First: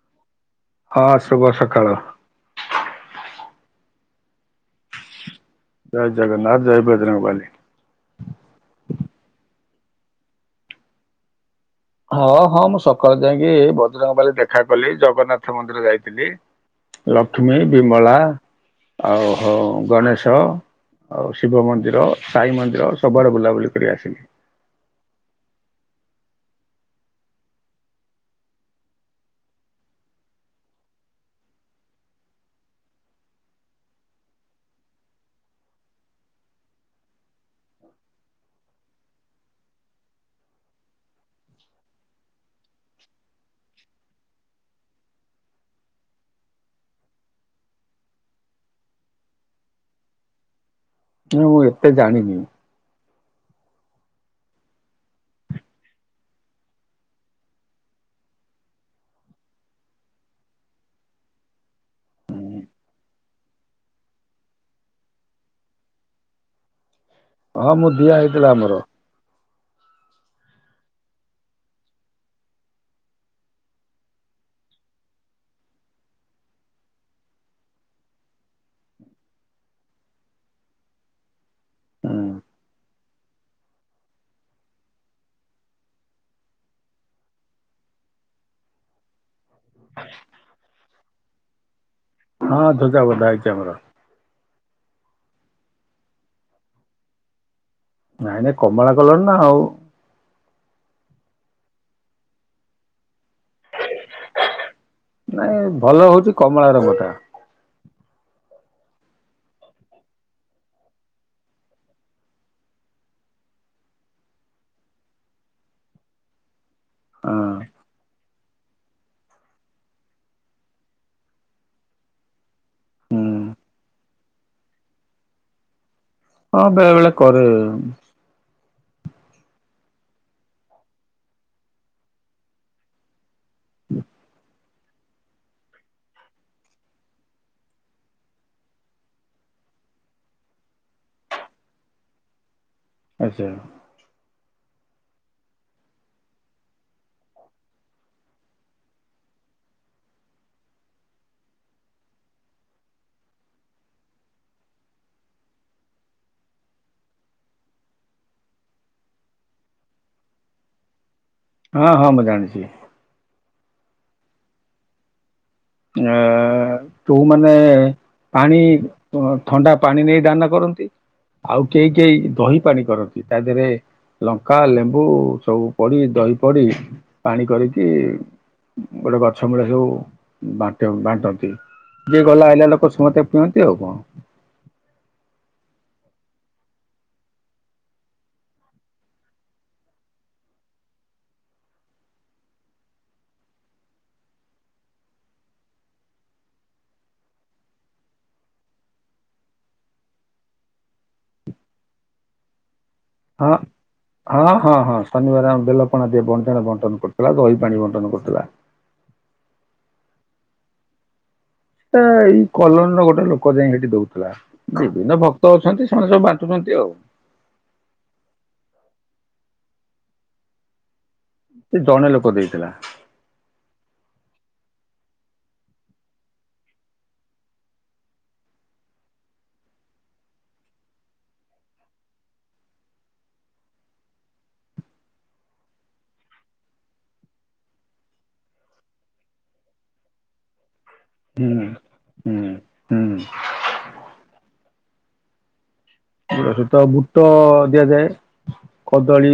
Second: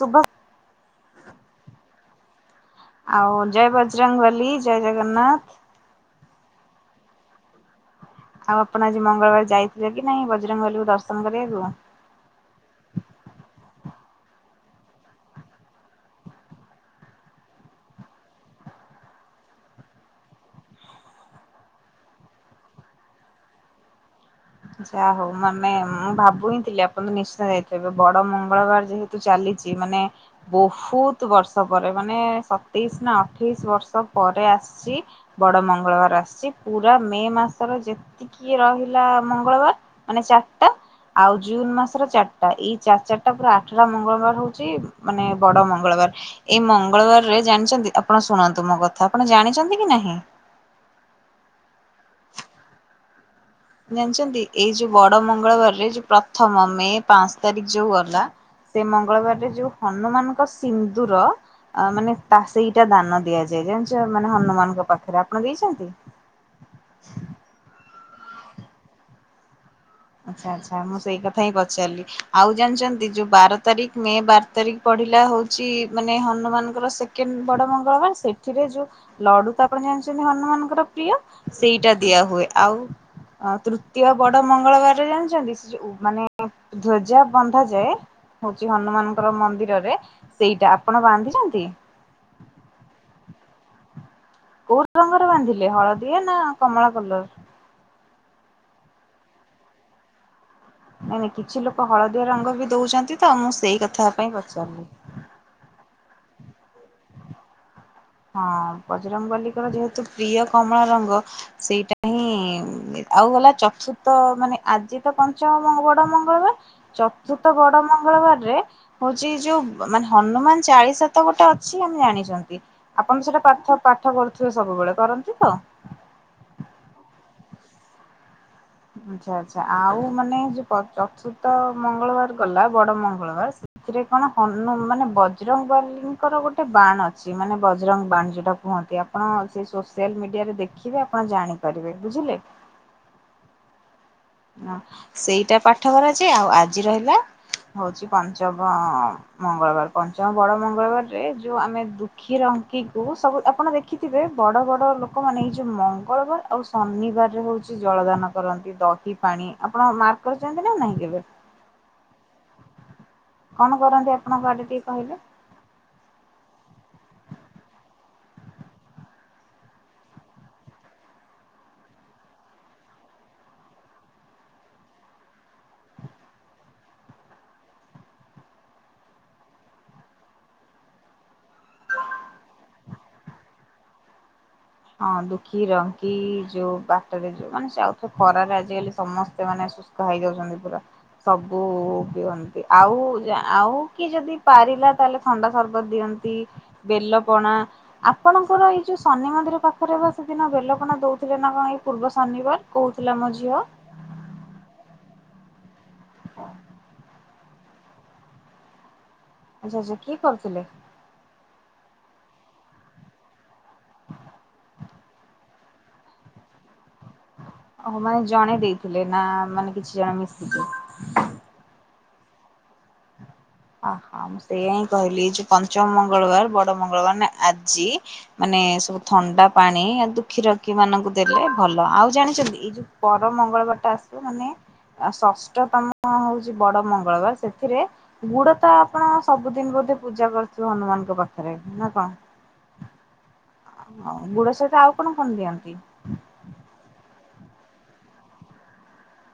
ଶୁଭ ହଁ ଶୁଭ ସକାଳ। ଆଉ ଜୟ ବଜରଙ୍ଗ ବଲି ଜୟ ଜଗନ୍ନାଥ। ଜୟ ଜଗନ୍ନାଥ ଜୟ ବଜରଙ୍ଗ୍ ବାଲି। ଆଉ ଆପଣ ଆଜି ମଙ୍ଗଳବାର ଯାଇଥିଲେ କି ନାଇଁ ବଜରଙ୍ଗବାଲୀକୁ ଦର୍ଶନ କରିବାକୁ? ହଁ ହଁ ମୁଁ ସକାଳେ ଯାଇକି ବଜରଙ୍ଗବାଲି ଦେଖା କଲି ଜଗନ୍ନାଥ ମନ୍ଦିର ଯାଇଥିଲି ଲକ୍ଷ୍ମୀ ବିମଳା ଆଉ ହଁ ଗଣେଶ ଆଉ ଶିବ ମନ୍ଦିର ସାଇ ମନ୍ଦିର ସବୁଆଡେ ବୁଲାବୁଲି କରି ଆସିଲି। ଯା ହଉ ମାନେ ମୁଁ ଭାବୁହିଁଥିଲି ଆପଣ ତ ନିଶ୍ଚିନ୍ତ ଯାଇଥିବେ ବଡ ମଙ୍ଗଳବାର ଯେହେତୁ ଚାଲିଛି ମାନେ ବହୁତ ବର୍ଷ ପରେ ମାନେ ସତେଇଶ ନା ଅଠେଇଶ ବର୍ଷ ପରେ ଆସିଛି ବଡ ମଙ୍ଗଳବାର ଆସିଛି ପୁରା ମେ ମାସର ଯେତିକି ରହିଲା। ମଙ୍ଗଳବାର ମାନେ ଚାରିଟା ଆଉ ଜୁନ ମାସର ଚାରିଟା ଏଇ ଚାରି ଚାରିଟା ପୁରା ଆଠଟା ମଙ୍ଗଳବାର ହଉଛି ମାନେ ବଡ ମଙ୍ଗଳବାର ଏଇ ମଙ୍ଗଳବାରରେ ଜାଣିଛନ୍ତି ଆପଣ ଶୁଣନ୍ତୁ ମୋ କଥା ଆପଣ ଜାଣିଛନ୍ତି କି ନାହିଁ? ମୁଁ ଏତେ ଜାଣିିନି। ଜାଣିଛନ୍ତି ଏଇ ଯୋଉ ବଡ ମଙ୍ଗଳବାରରେ ଯୋଉ ପ୍ରଥମ ମେ ପାଞ୍ଚ ତାରିଖ ଯୋଉ ଗଲା ସେ ମଙ୍ଗଳବାରରେ ଯୋଉ ହନୁମାନଙ୍କ ସିନ୍ଦୁର ମାନେ ତା ସେଇଟା ଦାନ ଦିଆଯାଏ ଜାଣିଛ ମାନେ ହନୁମାନଙ୍କ ପାଖରେ ଆପଣ ଦେଇଛନ୍ତି? ହଁ ମୁଁ ଦିଆ ହେଇଥିଲା ଆମର। ଆଚ୍ଛା ଆଚ୍ଛା ମୁଁ ସେଇ କଥା ହିଁ ପଚାରିଲି ଆଉ ଜାଣିଛନ୍ତି ଯୋଉ ବାର ତାରିଖ ମେ ବାର ତାରିଖ ପଡିଲା ହଉଛି ମାନେ ହନୁମାନଙ୍କର ସେକେଣ୍ଡ ବଡ ମଙ୍ଗଳବାର ସେଥିରେ ଯୋଉ ଲଡୁ ତ ଆପଣ ଜାଣିଛନ୍ତି ହନୁମାନଙ୍କର ପ୍ରିୟ ସେଇଟା ଦିଆ ହୁଏ ହୁଁ ଆଉ ଅ ତୃତୀୟ ବଡ ମଙ୍ଗଳବାର। ଜାଣିଛନ୍ତି ସେ ଯୋଉ ଆ ମାନେ ଧ୍ୱଜା ବନ୍ଧାଯାଏ ହଉଛି ହନୁମାନଙ୍କର ମନ୍ଦିରରେ ସେଇଟା ଆପଣ ବାନ୍ଧିଛନ୍ତି। ହଁ ଧ୍ୱଜା ବନ୍ଧାହେଇଛି ଆମର। କୋଉ ରଙ୍ଗରେ ବାନ୍ଧିଲେ ହଳଦିଆ ନା କମଳା କଲର? ନାଇଁ ନାଇଁ କମଳା କଲର ନା ଆଉ। ନାଇଁ ନାଇଁ କିଛି ଲୋକ ହଳଦିଆ ରଙ୍ଗ ବି ଦଉଛନ୍ତି ତ ମୁଁ ସେଇ କଥା ପାଇଁ ପଚାରିଲି। ନାଇଁ ଭଲ ହଉଛି କମଳା ରଙ୍ଗ ଟା। ହଁ ବଜରଙ୍ଗବାଲୀଙ୍କର ଯେହେତୁ ପ୍ରିୟ କମଳା ରଙ୍ଗ ସେଇଟା ହିଁ ଆଉ ଗଲା ଚତୁର୍ଥ ମାନେ ଆଜି ତ ପଞ୍ଚମ ବଡ ମଙ୍ଗଳବାର। ହଁ ଚତୁର୍ଥ ବଡ ମଙ୍ଗଳବାରରେ। ହଉଛି ଯୋଉ ମାନେ ହନୁମାନ ଚାଳିଶା ତ ଗୋଟେ ଅଛି ଆମେ ଜାଣିଛନ୍ତି। ହୁଁ। ଆପଣ ସେଇଟା ପାଠପାଠ କରୁଥିବେ ସବୁବେଳେ କରନ୍ତି ତ? ହଁ ବେଳେବେଳେ କରେ। ଆଚ୍ଛା ଆଚ୍ଛା ଆଉ ମାନେ ଯୋଉ ପ ଚତୁର୍ଥ ମଙ୍ଗଳବାର ଗଲା ବଡ ମଙ୍ଗଳବାର ସ ଏଥିରେ କଣ ହନ୍ ନୁ ମାନେ ବଜରଙ୍ଗବାଲିଙ୍କର ଗୋଟେ ବାଣ ଅଛି ମାନେ ବଜରଙ୍ଗ ବାଣ ଯୋଉଟା କୁହନ୍ତି ଆପଣ ସେ ସୋସିଆଲ ମିଡିଆରେ ଦେଖିବେ ଆପଣ ଜାଣିପାରିବେ ବୁଝିଲେ। ଆଚ୍ଛା। ହ ସେଇଟା ପାଠ କରାଯାଏ ଆଉ ଆଜି ରହିଲା ହଉଛି ପଞ୍ଚମ ମଙ୍ଗଳବାର ପଞ୍ଚମ ବଡ ମଙ୍ଗଳବାରରେ ଯୋଉ ଆମେ ଦୁଃଖୀ ରଙ୍କିକୁ ସବୁ ଆପଣ ଦେଖିଥିବେ ବଡ ବଡ ଲୋକମାନେ ଏଇ ଯୋଉ ମଙ୍ଗଳବାର ଆଉ ଶନିବାରରେ ହଉଛି ଜଳ ଦାନ କରନ୍ତି ଦ ଦହି ପାଣି ଆପଣ ମାର୍କ କରିଛନ୍ତି ନା ନାଇଁ କେବେ। ହଁ ହଁ ମୁଁ ଜାଣିଛି। କଣ କରନ୍ତି ଆପଣଙ୍କ ଆଡେ ଟିକେ କହିଲେ। ଆ ଯୋଉମାନେ ପାଣି ଥଣ୍ଡା ପାଣି ନେଇ ଦାନ କରନ୍ତି ଆଉ କେହି କେହି ଦହି ପାଣି କରନ୍ତି ତା ଦେହରେ ଲଙ୍କା ଲେମ୍ବୁ ସବୁ ପଡି ଦହି ପଡି ପାଣି କରିକି ଗୋଟେ ଗଛ ମୂଳେ ସବୁ। ବାଟ ବାଣ୍ଟନ୍ତି ଯିଏ ଗଲା ଆଇିଲା ଲୋକ ସମସ୍ତେ ପିଅନ୍ତି ଆଉ କଣ। ହଁ ଦୁଃଖୀ ରଙ୍କି ଯୋଉ ବାଟରେ ଯୋଉମାନେ ଯାଉ ଖରାରେ ଆଜିକାଲି ସମସ୍ତେ ମାନେ ଶୁଷ୍କ ହେଇଯାଉଛନ୍ତି ପୁରା ସବୁ ପିଅନ୍ତି ଆଉ ଆଉ କି ଯଦି ପାରିଲା ତାହେଲେ ଥଣ୍ଡା ସରବତ ଦିଅନ୍ତି ବେଲ ପଣା ଆପଣଙ୍କର ଏଇ ଯୋଉ ଶନି ମନ୍ଦିର ପାଖରେ ବା ସେଦିନ ବେଲ ପଣା ଦଉଥିଲେ ନା କଣ ପୂର୍ବ ଶନିବାର? କହୁଥିଲା ମୋ ହଁ ଝିଅ। ହଁ ହଁ ହଁ। ଶନିବାର ଆମ ବେଲ ପଣା ବଣ୍ଟନ ବଣ୍ଟନ କରିଥିଲା ଦହି ପାଣି ବଣ୍ଟନ କରିୁଥିଲା। ଆଛା ଆଛା କିଏ କରିଥିଲେ? ସେ ଏଇ କଲନି ର ଗୋଟେ ଲୋକ ଯାଇ ସେଇଠି ଦଉଥିଲା ବିଭିନ୍ନ ଭକ୍ତ ଅଛନ୍ତି ସେମାନେ ସବୁ ବାଟୁଛନ୍ତି ଆଉ। ଓ ମାନେ ଜଣେ ଦେଇଥିଲେ ନା ମାନେ କିଛି ଜଣ ମିଶିକି। ସେ ଜଣେ ଲୋକ ଦେଇଥିଲା। ହଁ ମୁଁ ସେଇଆା ହିଁ କହିଲି ଏଇ ଯୋଉ ପଞ୍ଚମ ମଙ୍ଗଳବାର ବଡ ମଙ୍ଗଳବାର ଆଜି ମାନେ ସବୁ ଥଣ୍ଡା ପାଣି ଦୁଃଖୀରଖି ମାନଙ୍କୁ ଦେଲେ ଭଲ ଆଉ ଜାଣିଛନ୍ତି ଏଇ ଯୋଉ ପର ମଙ୍ଗଳବାର ଟା ଆସିବ ମାନେ ଷଷ୍ଠତମ ହଉଛି ବଡ ମଙ୍ଗଳବାର ସେଥିରେ ଆ ଗୁଡ ତ ଆପଣ ସବୁଦିନ ବୋଧେ ପୂଜା କରିୁଥିବେ ଅନୁମାନ ଆଙ୍କ ହୁଁ ପାଖରେ ନା ହୁଁ କଣ ହୁଁ ହଉ ଗୁଡ ସହିତ ଆଉ କଣ କଣ ଦିଅନ୍ତି? ଠିକ ସହିତ ବୁଟ। ଦିଆଯାଏ କଦଳୀ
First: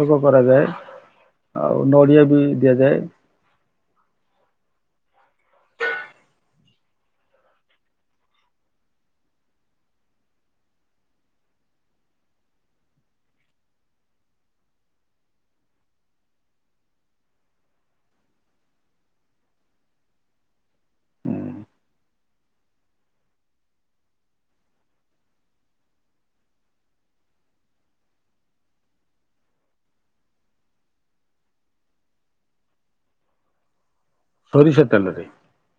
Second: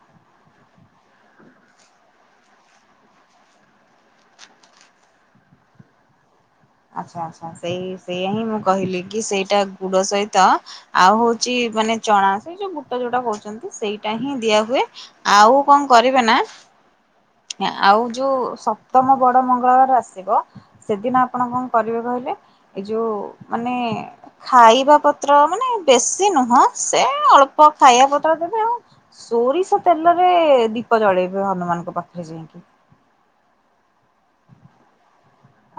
ଭୋଗ କରାଯାଏ ଆଉ ନଡ଼ିଆ ବି ଦିଆଯାଏ। ଆଚ୍ଛା ଆଚ୍ଛା ସେଇ ସେଇୟା ହିଁ ମୁଁ କହିଲି କି ସେଇଟା ଗୁଡ ସହିତ ଆଉ ହଉଛି ମାନେ ଚଣା ସେଇ ଯୋଉ ବୁଟ ଯୋଉଟା କହୁଛନ୍ତି ସେଇଟା ହିଁ ଦିଆ ହୁଏ ଆଉ କଣ କରିବେ ନା ଆଉ ଯୋଉ ସପ୍ତମ ବଡ ମଙ୍ଗଳବାର ଆସିବ ସେଦିନ ହୁଁ ଆପଣ କଣ କରିବେ କହିଲେ ଏଇ ଯୋଉ ମାନେ ଖାଇବା ପତ୍ର ମାନେ ବେଶୀ ନୁହଁ ସେ ଅଳ୍ପ ଖାଇବା ପତ୍ର ଦେବେ ଆଉ ସୋରିଷ ତେଲରେ ଦୀପ ଜଳେଇବେ ହନୁମାନଙ୍କ ପାଖରେ ଯାଇକି। ସୋରିଷ ତେଲରେ।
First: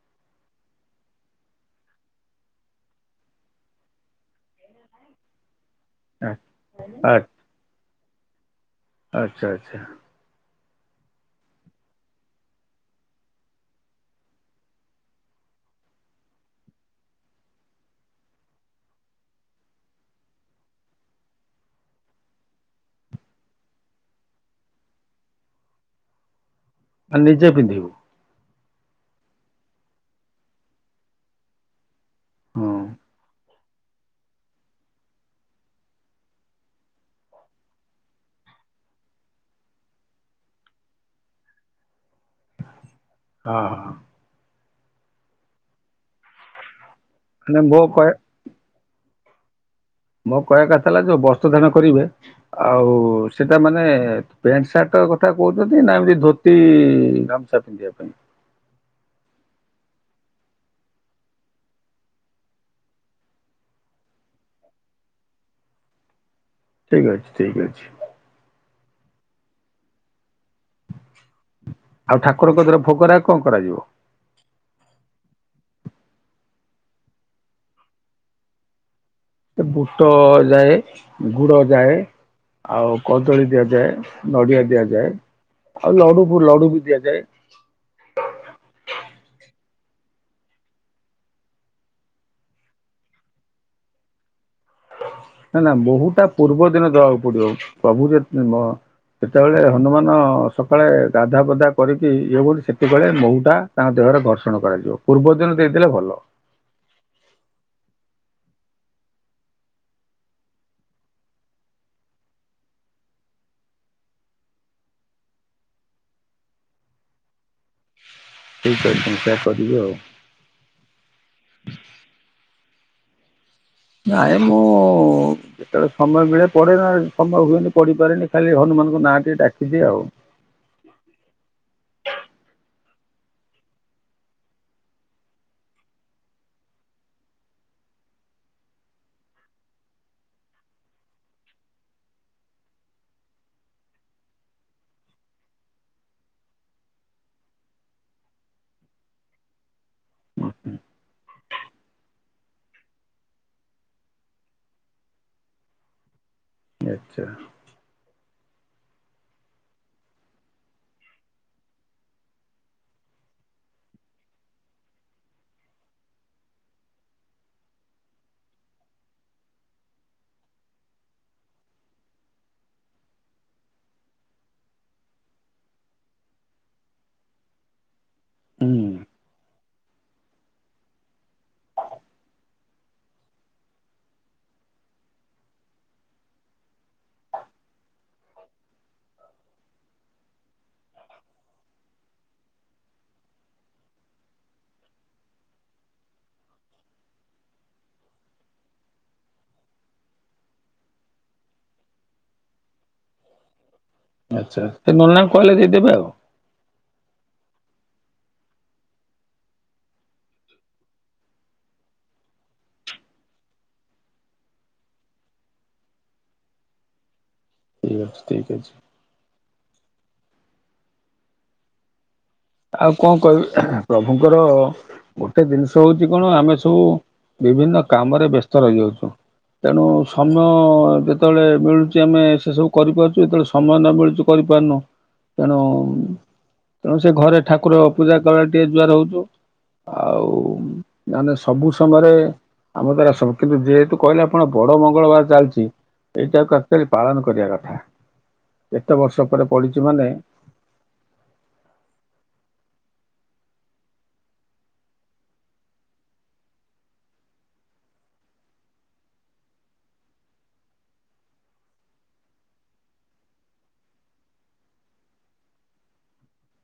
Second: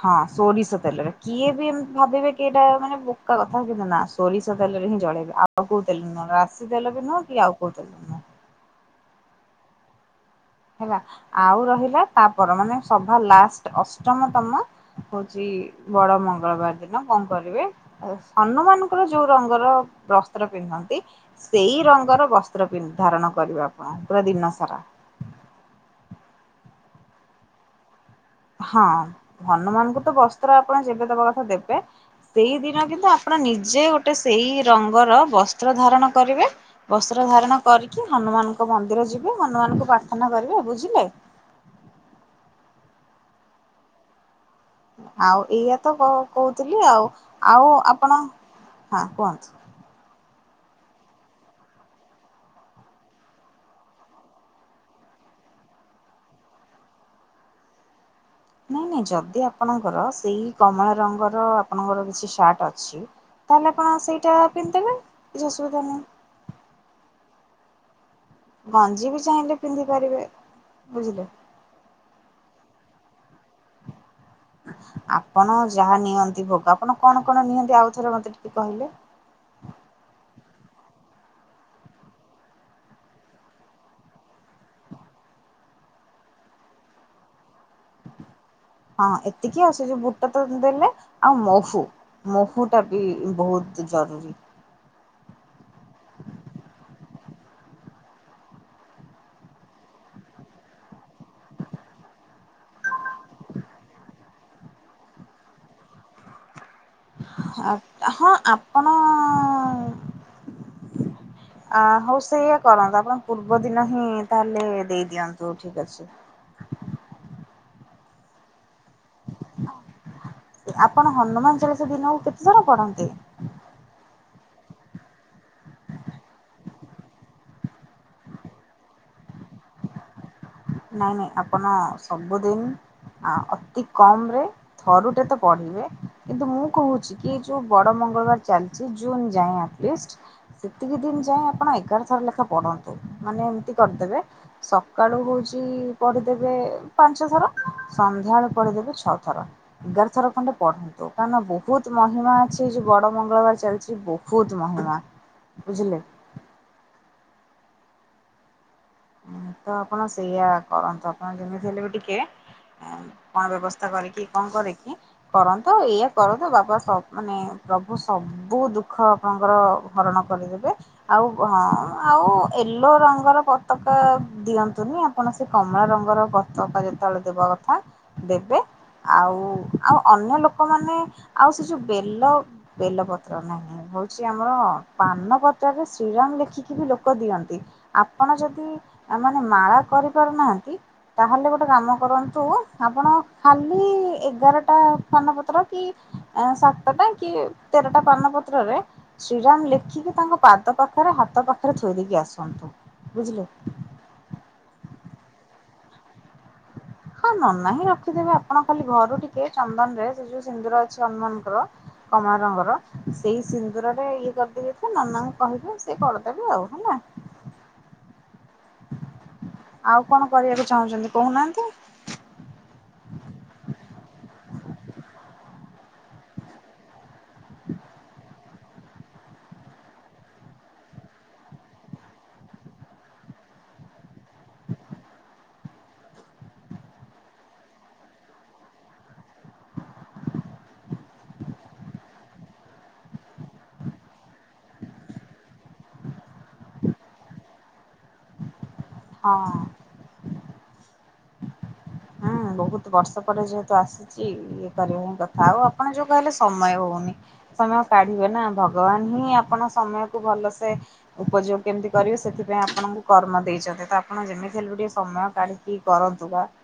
ହଁ ସୋରିଷ ତେଲରେ କିଏ ବି ଏମତି ଭାବିବେ କିଟା ମାନେ ବୋକା କଥା କିନ୍ତୁ ନା ସୋରିଷ ତେଲରେ ହିଁ ଜଳେଇବେ ଆଉ ଆଉ କଉ ତେଲ ନୁହଁ ଆ ରାଶି ତେଲ ବି ଆ- ନୁହଁ କି ଆଉ କଉ ତେଲ ବି ନୁହଁ। ଆଚ୍ଛା ଆଚ୍ଛା। ହେଲା ଆଉ ରହିଲା ତାପର ମାନେ ସଭା ଲାଷ୍ଟ ଅଷ୍ଟମତମ ହଉଛି ବଡ ମଙ୍ଗଳବାର ଦିନ କଣ କରିବେ ହନୁମାନଙ୍କର ଯୋଉ ରଙ୍ଗର ବସ୍ତ୍ର ପିନ୍ଧନ୍ତି ସେଇ ରଙ୍ଗର ବସ୍ତ୍ର ଧାରଣ କରିବେ ଆପଣ ପୁରା ଦିନ ସାରା। ଆ ନିଜେ ପିନ୍ଧିବୁ? ହଁ ହନୁମାନଙ୍କୁ ତ ବସ୍ତ୍ର ଆପଣ ଯେବେ ଦେବା କଥା ଦେବେ ହଁ ସେଇଦିନ କିନ୍ତୁ ଆପଣ ନିଜ ଯେ ଗୋଟେ ସେଇ ରଙ୍ଗର ବସ୍ତ୍ର ଧାରଣ କରିବେ ବସ୍ତ୍ର ଧାରଣ କରିକି ହନୁମାନଙ୍କ ମନ୍ଦିର ଯିବେ ହନୁମାନଙ୍କୁ ପ୍ରାର୍ଥନା କରିବେ ବୁଝିଲେ। ହଁ ହଁ। ଆଉ ଏଇଆା ତ କହୁଥିଲି ଆଉ। ମାନେ ଆଉ ମୋ କହ ଆପଣ ହଁ କୁହନ୍ତୁ। ମୋ କହିବା କଥା ହେଲା ଯୋଉ ବସ୍ତ୍ର ଧାରଣ କରିବେ ଆଉ ସେଟା ମାନେ ପ୍ୟାଣ୍ଟ ସାର୍ଟ କଥା କହୁଛନ୍ତି ନା ଏମିତି ଧୋତି ଗାମୁଁଛା ପିନ୍ଧିବା ପାଇଁ? ନାଇଁ ନାଇଁ ଯଦି ଆପଣଙ୍କର ସେଇ କମଳା ରଙ୍ଗର ଆପଣଙ୍କର କିଛି ସାର୍ଟ ଅଛି ତାହଲେ ଆପଣ ସେଇଟା ପିନ୍ଧିଦେଲେ କିଛି ଅସୁବିଧା ନାହିଁ। ଠିକ ଅଛି ଠିକ ଅଛି। ଗଞ୍ଜି ବି ଚାହିଁଲେ ପିନ୍ଧି ପାରିବେ। ବୁଝିଲେ। ଆଉ ଠାକୁରଙ୍କ ଧର ଭୋଗ ରାଗ କଣ କରାଯିବ? ଆପଣ ଯାହା ନିଅନ୍ତି ଭୋଗ ଆପଣ କଣ କଣ ନିଅନ୍ତି ଆଉଥରେ ମତେ ଟିକେ କହିଲେ? ସେ ବୁଟ ଯାଏ ଗୁଡ ଯାଏ ଆଉ କଦଳୀ ଦିଆଯାଏ ନଡ଼ିଆ ଦିଆଯାଏ ଆଉ ଲଡୁ ଲଡୁ ବି ଦିଆଯାଏ। ହଁ ଏତିକି ଆସ ଯେ ବୁଟ ତ ଦେଲେ ଆଉ ମହୁ ମହୁ ଟା ବି ବହୁତ ଜରୁରୀ। ନା ନା ମହୁୂ ଟା ପୂର୍ବ ଦିନ ଦବାକୁ ପଡିବ ପ୍ରଭୁ ଯେ ସେତେବେଳେ ହନୁମାନ ସକାଳେ ଗାଧା ପଧା କରିକି ଇଏ ହ ସେତେବେଳେ ମହୁଟା ତାଙ୍କ ଦେହରେ ଘର୍ଷଣ କରାଯିବ ପୂର୍ବ ଦିନ ଦେଇଦେଲେ ଭଲ। ହଁ ଆପଣ [inaudible] ହ ଉ ସେଇଆ କରନ୍ତୁ ଆପଣ ପୂର୍ବ ଦିନ ହିଁ ତାହଲେ ଦେଇଦିଅନ୍ତୁ, ଠିକ ଅଛି। ଠିକ୍ ଅଛି। ସେୟା କରିବି ଆଉ। ଆପଣ ହନୁମାନ ଚାଳିଶା ଦିନକୁ କେତେ ଥର ପଢ଼ନ୍ତିୁ? ହ ନାଇଁ ମୁଁ ଯେତେବେଳେ ସମୟ ମିଳେ ପଢେ ନା ସମୟ ହୁଏନି ପଢିପାରେନି, ଖାଲି ହନୁମାନଙ୍କ ନାଁ ଟିକେ ଡାକିଦିଏ ଆଉ ନାଇଁ ନାଇଁ ଆପଣ ସବୁଦିନ ଅତି କମରେ ଥରୁଟେ ତ ପଢିବେ, କିନ୍ତୁ ମୁଁ କହୁଛି କି ଯୋଉ ବଡ ମଙ୍ଗଳବାର ଚାଲିଛି, ଜୁନ ଯାଏଁଲି ସେତିକି ଦିନ ଯାଏଁ ଆପଣ ଏଗାର ଥର ଲେଖା ପଢନ୍ତୁ, ମାନେ ଏମିତି କରିଦେବେ ସକାଳୁ ହଉଚି ପଢିଦେବେ ପାଞ୍ଚ ଥର ସନ୍ଧ୍ୟାବେଳଳେ ପଢିଦେବେ ଛଅ ଥର ଏଗାର ଥର ଖଣ୍ଡେ ପଢନ୍ତୁ, କାଁ ବହୁତ ମହିମା ଅଛି, ଏ ଯୋଉ ବଡ ମଙ୍ଗଳବାର ଚାଲିଛି ବହୁତ ମହିମା ବୁଝିଲେ ଆଚ୍ଛା ତ ଆପଣ ସେଇଆ କରନ୍ତୁ ଆପଣ ଯେମିତି ହେଲେ ବି ଟିକେ କଣ ବ୍ୟବସ୍ଥା କରିକି କଣ କରିକି କରନ୍ତୁ, ଆଉ ଏଇଆ କରନ୍ତୁ ବାପା ମାନେ ପ୍ରଭୁ ସବୁ ଦୁଃଖ ଆପଣଙ୍କର ହରଣ କରିଦେବେ ଆଉ ହଁ ଆଉ ୟେଲୋ ରଙ୍ଗର ପତକା ଦିଅନ୍ତୁନି, ଆପଣ ସେ କମଳା ରଙ୍ଗର ପତକା ଯେତେବେଳେ ଦେବା କଥା ଦେବେ ହୁଁ ଆଉ ଆଉ ଅନ୍ୟ ଲୋକମାନେ ଆଉ ସେ ଯୋଉ ବେଲ ବେଲପତ୍ର ନାହିଁ ହଉଛି ଆମର ପାନପତ୍ରରେ ଶ୍ରୀରାମ ଲେଖିକି ବି ଲୋକ ଦିଅନ୍ତି ଆପଣ ଯଦି ମାନେ ମାଳା କରିପାରୁନାହାନ୍ତି, ତାହେଲେ ଗୋଟେ କାମ କରନ୍ତୁ ଆପଣ ଖାଲି ଏଗାରଟା ପାନପତ୍ର କି ସାତଟା କି ତେରଟା ପାନପତ୍ରରେ ଶ୍ରୀରାମ ଲେଖିକି ତାଙ୍କ ପାଦ ପାଖରେ ହାତ ପାଖରେ ଥୋଇ ଦେଇକି ଆସନ୍ତୁ, ବୁଝିଲେ। ଆଚ୍ଛା, ସେ ନନ କୁଆଲିଟି ଦେବେ ଆଉ। ହଁ ନନା ହିଁ ରଖିଦେବେ ଆପଣ ଖାଲି ଘରୁ ଟିକେ ଚନ୍ଦନ ରେ ସେ ଯୋଉ ସିନ୍ଦୁର ଅଛି ହନୁମାନଙ୍କର କମଳ ରଙ୍ଗର ସେଇ ସିନ୍ଦୁରରେ ଇଏ କରିଦେଇ ଯାଇଥିବେ ନନାଙ୍କୁ କହିବେ ସେ କରିଦେବେ ଆଉ ହେଲା। ଠିକ ଠିକ ଅଛି। [inaudible] ଆଉ କଣ କରିବାକୁ ଚାହୁଁଛନ୍ତି କହୁନାହାନ୍ତି। ଆଉ କଣ କହିବି ପ୍ରଭୁଙ୍କର ଗୋଟେ ଜିନିଷ ହୋଉଚି, କଣ ଆମେ ସବୁ ବିଭିନ୍ନ କାମରେ ବ୍ୟସ୍ତ ରହିଯାଉଚୁ, ତେଣୁ ସମୟ ଯେତେବେଳେ ମିଳୁଛି ଆମେ ସେସବୁ କରିପାରୁଚୁ, ଯେତେବେଳେ ସମୟ ନ ମିଳୁଛି କରିପାରୁନୁ ତେଣୁ ତେଣୁ ସେ ଘରେ ଠାକୁର ପୂଜା କ ଟିକେ ଯୁଆର ହଉଚୁ [inaudible] ଆଉ ମାନେ ସବୁ ସମୟରେ ଆମ ଦ୍ଵାରା ସ କିନ୍ତୁ ଯେହେତୁ କହିଲେ ଆପଣ ବଡ ମଙ୍ଗଳବାର ଚାଲିଚି, ଏଇଟାକୁ ଆଚୁଲି ପାଳନ କରିବା କଥା। କେତେ ବର୍ଷ ପରେ ପଡିଚି, ମାନେ। ହୁଁ ବହୁତ ବର୍ଷ ପରେ ଯେହେତୁ ଆସିଚି, ଇଏ କରିବା ହିଁ କଥା ଆଉ ଆପଣ ଯୋଉ କହିଲେ ସମୟ ହଉନି ସମୟ କାଢିବେ ନା ଭଗବାନ ହିଁ ଆପଣ ସମୟ କୁ ଭଲସେ ଉପଯୋଗ କେମିତି କରିବେ ସେଥିପାଇଁ ଆପଣଙ୍କୁ କର୍ମ ଦେଇଛନ୍ତି ତ ଆପଣ ଯେମିତି ହେଲେ ଟିକେ ସମୟ କାଢିକି। କରନ୍ତୁ ବା [inaudible]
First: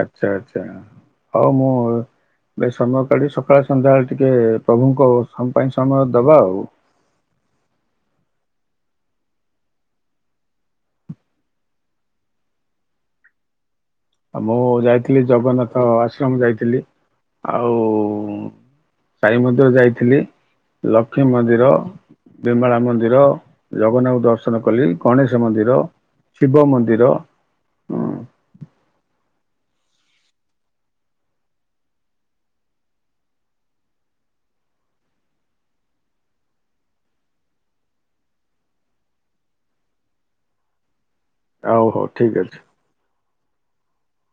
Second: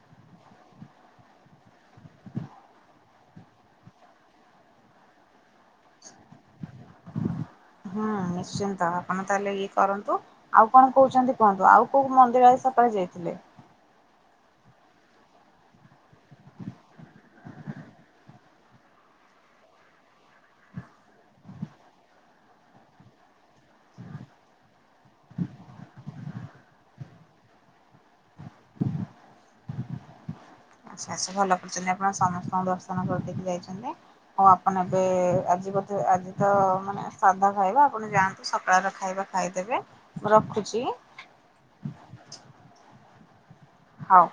ଆଚ୍ଛା ଆଚ୍ଛା ହଉ ମୁଁ ବ ସମୟ କାଲି ସକାଳେ ସନ୍ଧ୍ୟାବେଳେ ଟିକେ ପ୍ରଭୁଙ୍କ ପାଇଁ ସମୟ ଦବା ଆଉ। ହୁଁ ନିଶ୍ଚିନ୍ତ ଆପଣ ତାହେଲେ ଇଏ କରନ୍ତୁ ଆଉ କଣ କହୁଛନ୍ତି କୁହନ୍ତୁ, ଆଉ କୋଉ ମନ୍ଦିର ଆଇ ସ ପରେରେ ଯାଇଥିଲେ। ଆଉ ମୁଁ ଯାଇଥିଲି ଜଗନ୍ନାଥ ଆଶ୍ରମ ଯାଇଥିଲି, ଆଉ ସାଇ ମନ୍ଦିର ଯାଇଥିଲି, ଲକ୍ଷ୍ମୀ ମନ୍ଦିର, ନିର୍ମଳା ମନ୍ଦିର, ଜଗନ୍ନାଥଙ୍କୁ ଦର୍ଶନ କଲି, ଗଣେଶ ମନ୍ଦିର, ଶିବ ମନ୍ଦିର, ହ ଆଚଛା ଆଛା ଭଲ କରିୁଛନ୍ତି, ଆପଣ ସମସ୍ତଙ୍କୁ ଦର୍ଶନ କରିଦେଇକି ଯାଇଛନ୍ତି, ଆଉ ଆପଣ ଏବେ ଆଜି ଆଜି ତ ମାନେ ସାଧା ଖାଇବା ଆପଣ ଯାଆନ୍ତୁ, ସକାଳର ଖାଇବା ଖାଇଦେବେ ମୁ ରଖୁଛି। ହଉ ହଉ ଠିକ ଅଛି। ହଁ